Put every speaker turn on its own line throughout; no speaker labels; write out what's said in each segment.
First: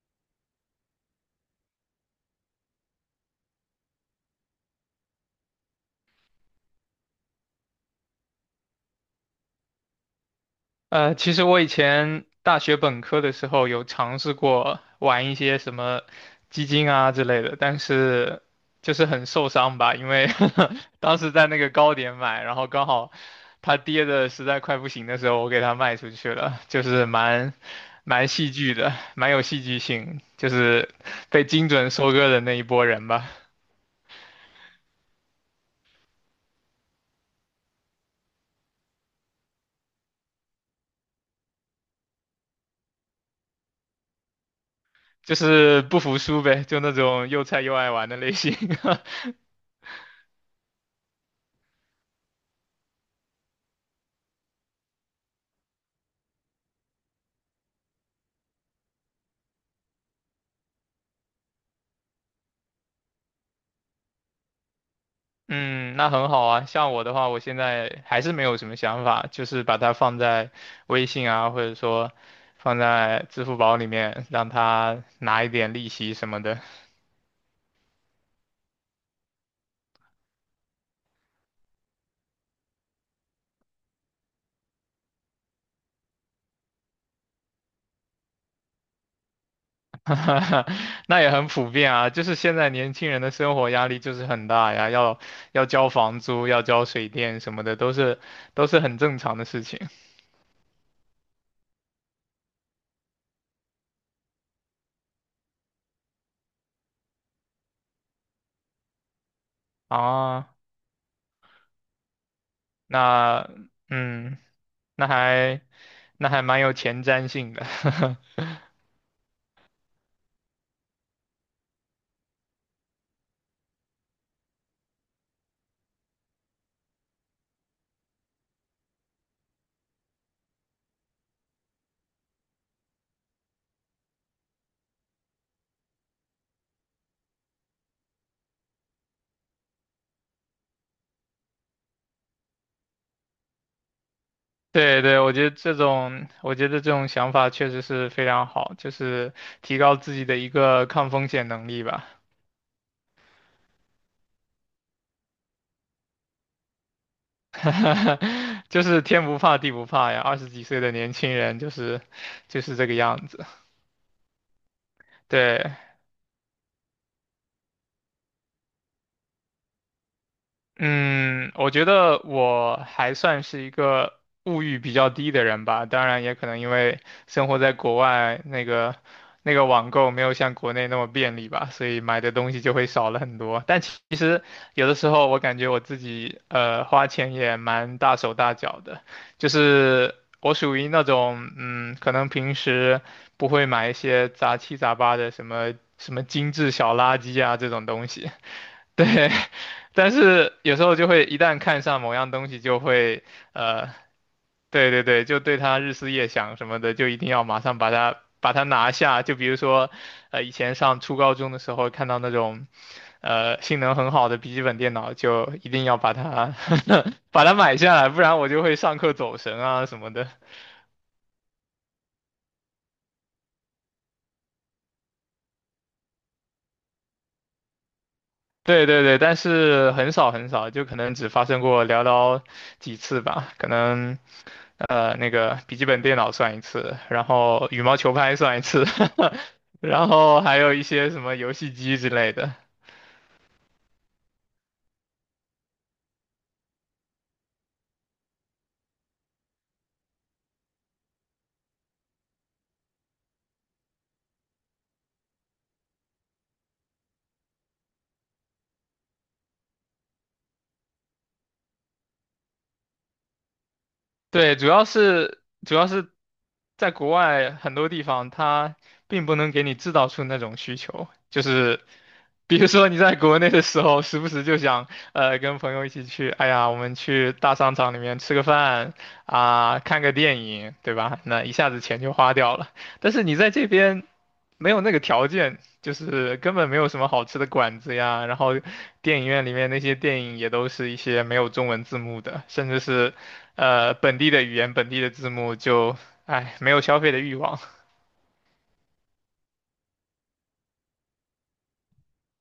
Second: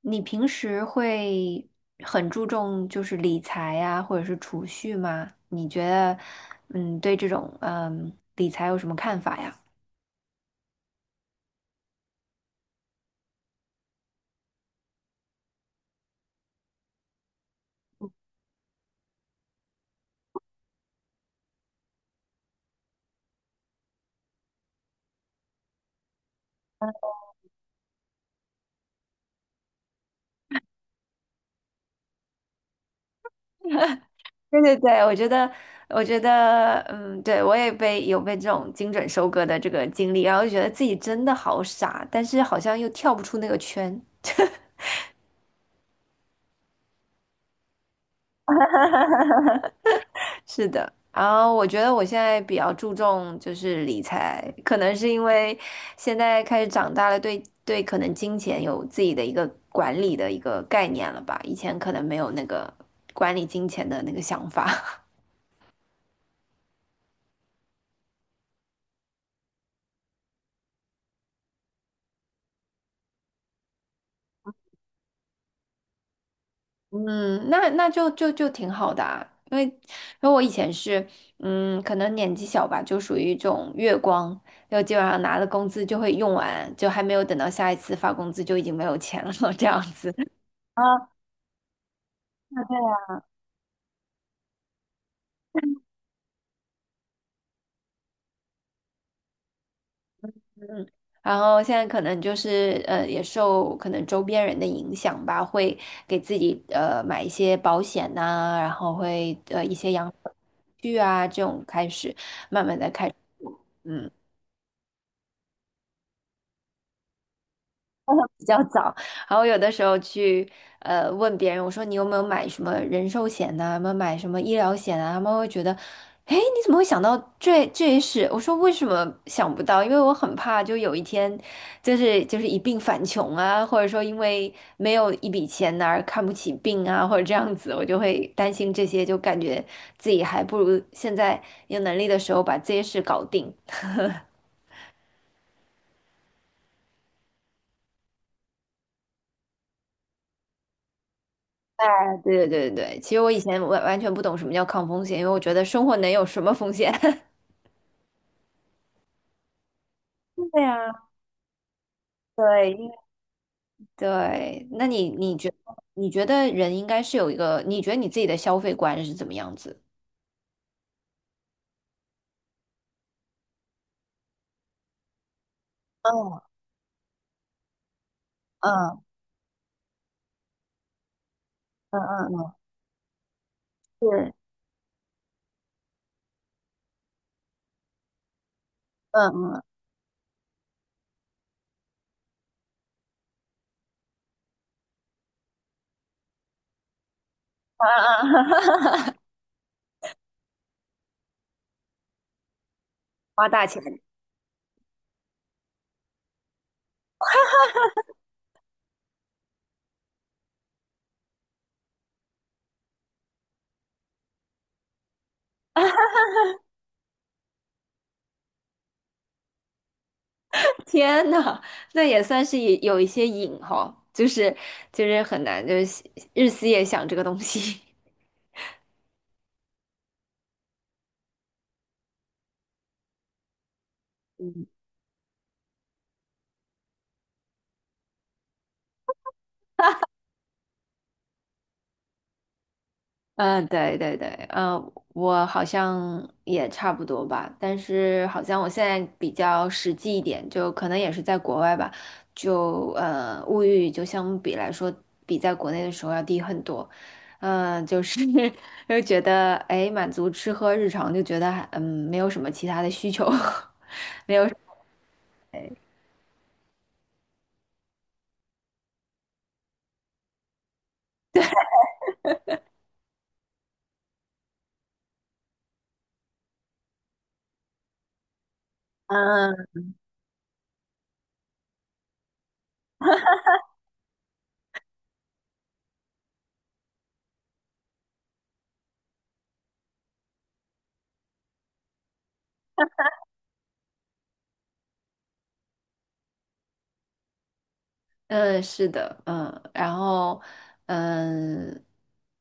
你平时会很注重就是理财呀，或者是储蓄吗？你觉得，对这种理财有什么看法呀？
其实我以前大学本科的时候有尝试过玩一些什么基金啊之类的，但是就是很受伤吧，因为 当时在那个高点买，然后刚好它跌的实在快不行的时候，我给它卖出去了，就是蛮戏剧的，蛮有戏剧性，就是被精准收割的那一波人吧，
对对对，我觉得，我觉得，嗯，对，我也被这种精准收割的这个经历，然后就觉得自己真的好傻，但是好像又跳不出那个圈。
就是不服输呗，就那种又菜又爱玩的类型。
是的，然后我觉得我现在比较注重就是理财，可能是因为现在开始长大了，对对，可能金钱有自己的一个管理的一个概念了吧，以前可能没有那个管理金钱的那个想法。
嗯，那很好啊。像我的话，我现在还是没有什么想法，就是把它放在微信啊，或者说放在支付宝里面，让它拿一点利息什么的。
嗯，那就挺好的啊，因为我以前是，可能年纪小吧，就属于这种月光，就基本上拿了工资就会用完，就还没有等到下一次发工资就已经没有钱了，这样子。啊，
那也很普遍啊，就是现在年
对。
轻人的生活压力就是很大呀，要交房租，要交水电什么的，都是很正常的事情
嗯，然后现在可能就是也受可能周边人的影响吧，会给自己买一些保险呐、然后会一些养老。
啊。
具啊这种开始慢慢的开始。
那
嗯
嗯，那还那还蛮有前瞻性的。
比较早，然后有的时候去问别人，我说你有没有买什么人寿险呐、有没有买什么医疗险啊？他们会觉得，哎，你怎么会想到这些事？我说为什么想不到？因为我很怕，就有一天，就是一病返穷啊，或者说因为没有一笔钱而看不起病啊，或者这样子，我就会担心这些，就感觉自己还不如现在有能力的时候把这些事搞定。
对对，我觉得这种想法确实是非常好，就是提高自己的一个抗风险能力吧。
对对对对对，其实我以前完全不懂什么叫抗风险，因为我觉得生活能有什么风险？
就是天不怕地不怕呀，二十
对
几岁的
呀，
年轻人就是就
对，
是
因
这个
为
样子。
对，那
对，
你觉得人应该是有一个，你觉得你自己的消费观是怎么样子？
嗯，我觉得我还算是一个物欲比较低的人吧，当然也
嗯
可能因为生活在国外，那个
嗯
那个网购没有像国内那么便利吧，所
嗯
以买的
嗯
东
嗯，
西就会少了很多。但其
是，
实有的时候我感觉我自己花钱也蛮大手大脚的，就
嗯嗯
是我属于那种嗯，可能平时不会买一些杂七杂八的什么什么精致小垃圾啊这
啊
种东
啊
西。对，
啊！
但是有时候就会一旦看上某样东西，就会
花大钱，
呃，对对对，就对它日思夜想什么的，就一定要马上把它拿下。就比如说，以前上初高中的时候看到那种性能很好的笔记本电脑，就一定要把它 把它买下来，不然我就会上课走神啊什么的。
天呐，那也算是也有一些瘾哈，就是就是很难，就是日思夜想这个东西。
对对对，但是很少很少，就可能只发生过寥寥几次吧，可能。
嗯。
那个笔记本电脑算一次，然后羽毛球拍算一次，然后还有一些什么游戏机之类的。
对对对，嗯，我好像也差不多吧，但是好像我现在比较实际一点，就可能也是在国外吧，就物欲就相比来说，比在国内的时候要低很多，就是 又觉得哎，满足吃喝日常，就觉得还没有什么其他的需求，没有，
对，主要是在国外很多地方，它并不能给你制造出那种需求，就是比如说你在国内的时候，时不时就想，跟朋友一起去，哎呀，我们去大商场里面吃个饭
嗯、
啊，看个电影，对吧？那一下子钱就花掉了。但是你在这边没有那个条件，就是根本没有什么好吃的馆子呀，然后电影院里面那些电影也都是一些没有中文字幕的，甚至是。呃本地的语言、本地的字幕就，哎，没有消费的欲望。
嗯，是的，嗯，然后，嗯，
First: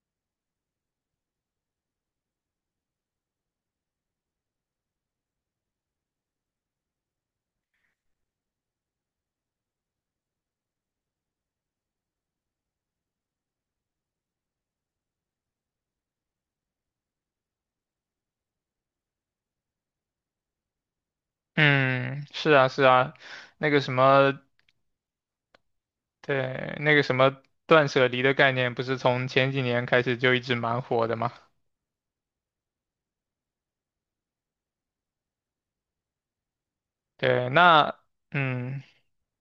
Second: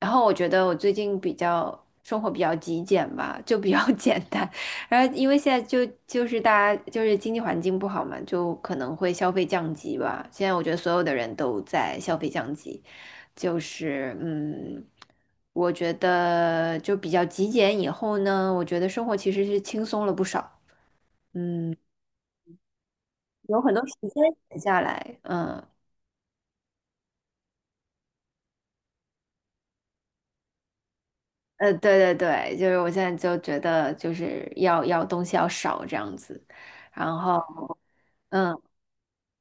然后我觉得我最近比较生活比较极简吧，就比较 简单。然后因为现在就是大家就是经济环境不好嘛，就可能会消费降级吧。现在我觉得所有的人都在消费降级，就是嗯，我觉得就比较极简以后呢，我觉得生活其实是轻松了不少，嗯，
嗯，是啊，是啊，
有
那
很
个
多
什
时间
么，
闲下来，嗯。
对，那个什么断舍离的概念，不是从前几年开始就一直蛮火的嘛？
呃，对对对，就是我现在就觉得就是要东西要少这样子，然
对，
后，
那，
嗯
嗯，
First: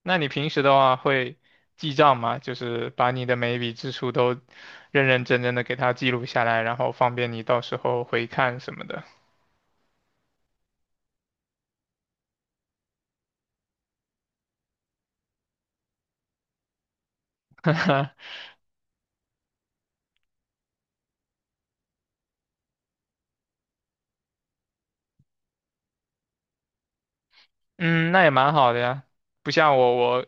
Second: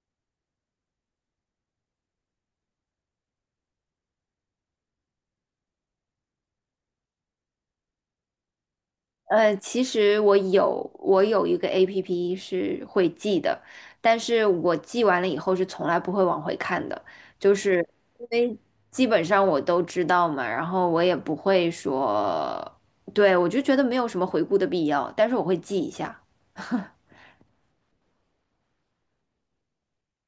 那你平时的话会记账吗？就是把你的每一笔支出都认认真真的给它记录下来，然后方便你到时候回看什么的。
其实我有一个 APP 是会记的，但是我记完了以后是从来不会往回看的，就是因 为基本上我都知道嘛，然后我也不会说，对，我就觉得没有什么回顾的必要，但是我会记一下。
嗯，那也蛮好的呀。不像我，我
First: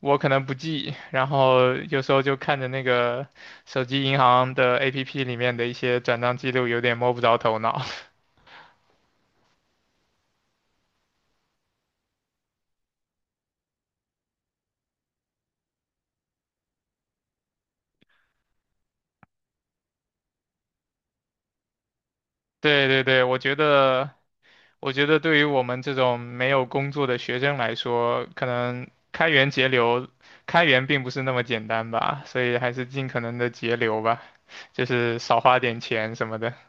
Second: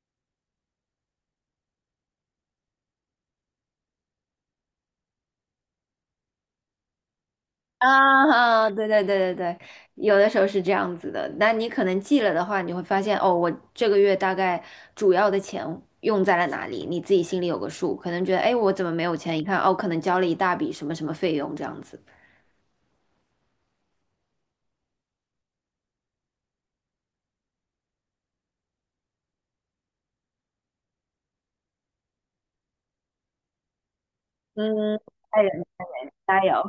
我可能不记，然后有时候就看着那个手机银行的 APP 里面的一些转账记录，有点摸不着头脑。
啊，啊对对对对对，有的时候是这样子的。那你可能记了的话，你会发现哦，我这个月大概主要的钱用在了哪里，你自己心里有个数。可能觉得，哎，我怎么没有钱？一看，哦，可能交了一大笔什么什么费用这样子。
对对对，我觉得对于我们这种没有工作的学生来说，可能开源节流，开源并不是那么简单吧，所以还是尽可能的节流吧，就
嗯，
是少
开
花
源
点钱什么
加
的。
油，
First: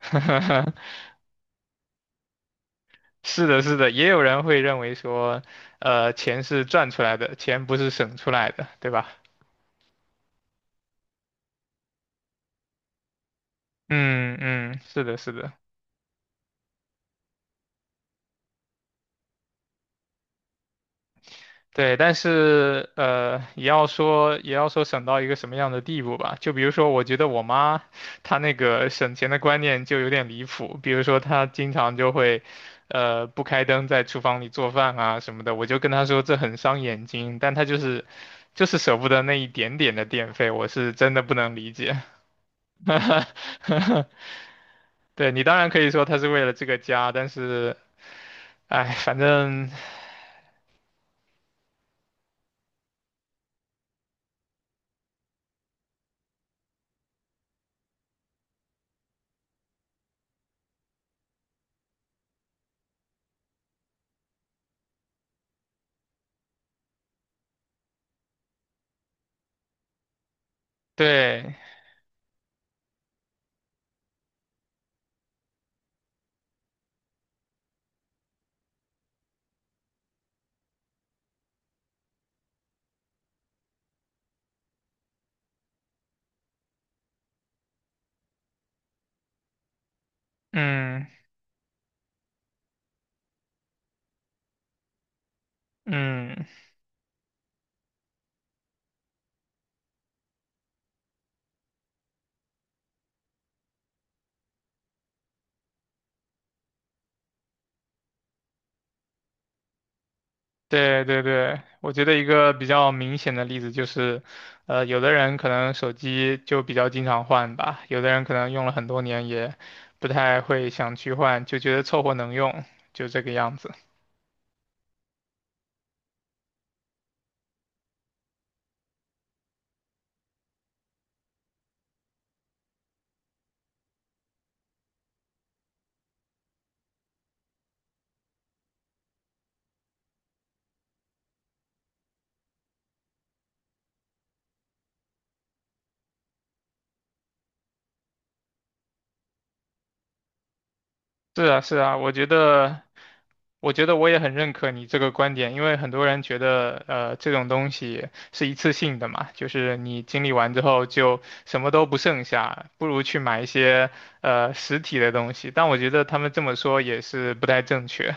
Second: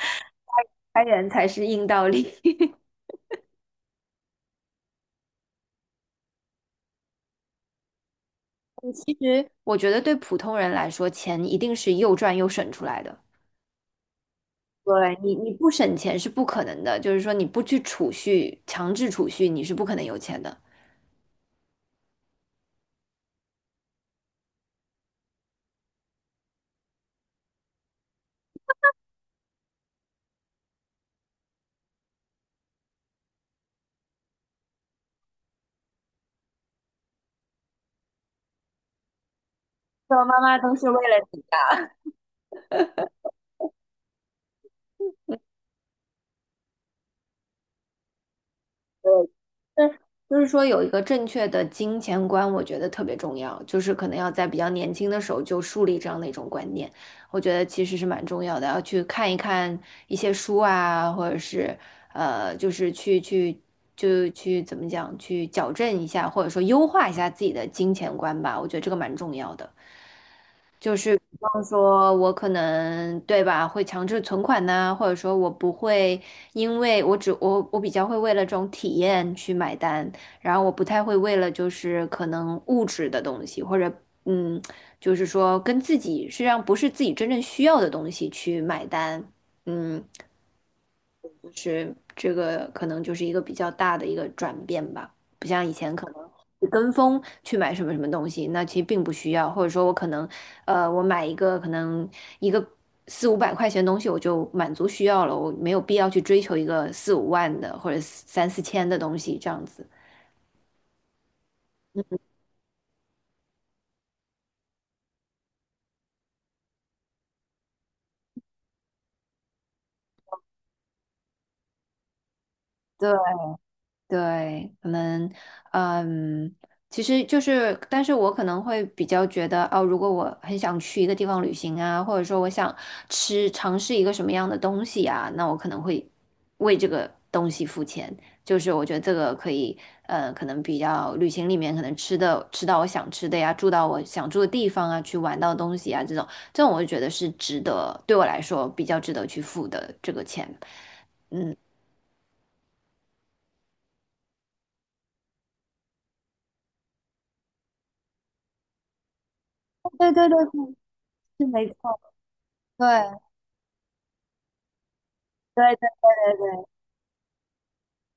开源才是硬道理。
是的，是的，也有人会认为说，钱是赚出来的，钱不是省出来的，对
嗯
吧？
其实我觉得对普通人来说，钱一定是又赚又省出来的。
嗯嗯，是的，是
你
的，
不省钱是不可能的，就是说你不去储蓄，强制储蓄，你是不可能有钱的。
对，但是也要说省到一个什么样的地步吧。就比如说，我觉得我妈她那个省钱的观念就有点离谱，比如说她经常就会，不开灯在厨房里做饭啊什么的，我就跟她说这很伤眼睛，但她就是舍不得那一点点的
我
电
妈
费，
妈
我
都是为
是真的
了
不
你，
能理解。对，你当然可以说她是为了这个家，但是。哎，
对，
反正
就是就是说有一个正确的金钱观，我觉得特别重要，就是可能要在比较年轻的时候就树立这样的一种观念，我觉得其实是蛮重要的，要去看一看一些书啊，或者是就是去就去怎么讲，去矫正一下，或者说优化一下自己的金钱观吧，我觉得这个蛮重要的。
对，
方说，我可能对吧，会强制存款呐、或者说我不会，因为我只我我比较会为了这种体验去买单，然后我不太会为了就是可能物质的东西，或者嗯，就是说跟自己实际上不是自己真正需要的东西去买单，嗯，
嗯
这个可能就是一个比较大的一个转变吧，不像以前可能
嗯，
你跟风去买什么什么东西，那其实并不需要，或者说我可能，我买一个四五百块钱的东西我就满足需要了，我没有必要去追求一个四五万的或者三四千的东西这样子。
对对对，我觉得一个比较明显的例子就是，有的人可能手机就比较经常换吧，有的人可能用了很多年也不太会想去换，就觉得凑合能用，就
对，
这个样子。
对，可能，嗯，其实就是，但是我可能会比较觉得，哦，如果我很想去一个地方旅行啊，或者说我想尝试一个什么样的东西啊，那我可能会为这个东西付钱。就是我觉得这个可以，可能比较旅行里面可能吃到我想吃的呀，住到我想住的地方啊，去玩到的东西啊，这种我就觉得是值得，对我来说比较值得去付的这个钱。
是
嗯，
啊，是啊，我觉得我也很认可你这个观点，因为很多人觉得，这种东西是一次性的嘛，就是你
对
经
对
历
对
完之
对
后就
是
什
没
么都不
错。
剩下，不如去
对。
买一些实体的东西。
对
但
对
我觉得他们
对
这
对
么
对，
说也是不太正确。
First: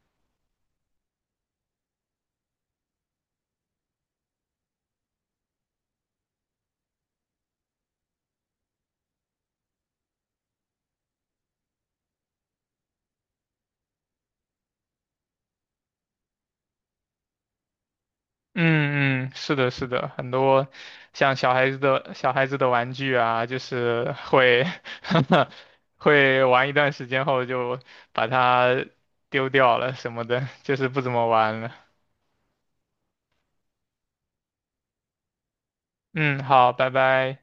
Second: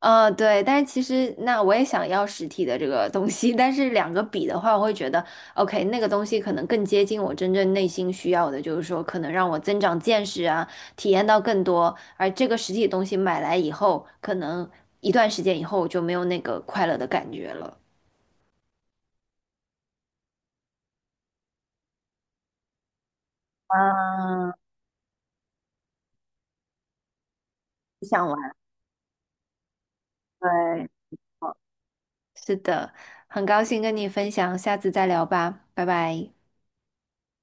呃，对，但是其实那我也想要实体的这个东西，但是两个比的话，我会觉得，OK,那个东西可能更接近我真正内心需要的，就是说可能让我增长见识啊，体验到更多，而这个实体东西买来以后，可能一段时间以后我就没有那个快乐的感觉了。
嗯嗯，是的，是的，很多像小孩子的玩具啊，就是
嗯，
会 会玩一段时间后就
不想
把
玩，
它丢掉了什么的，就
对，
是不怎么
好，
玩了。
是的，很高兴跟你分享，下次再聊吧，拜拜。
嗯，好，拜拜。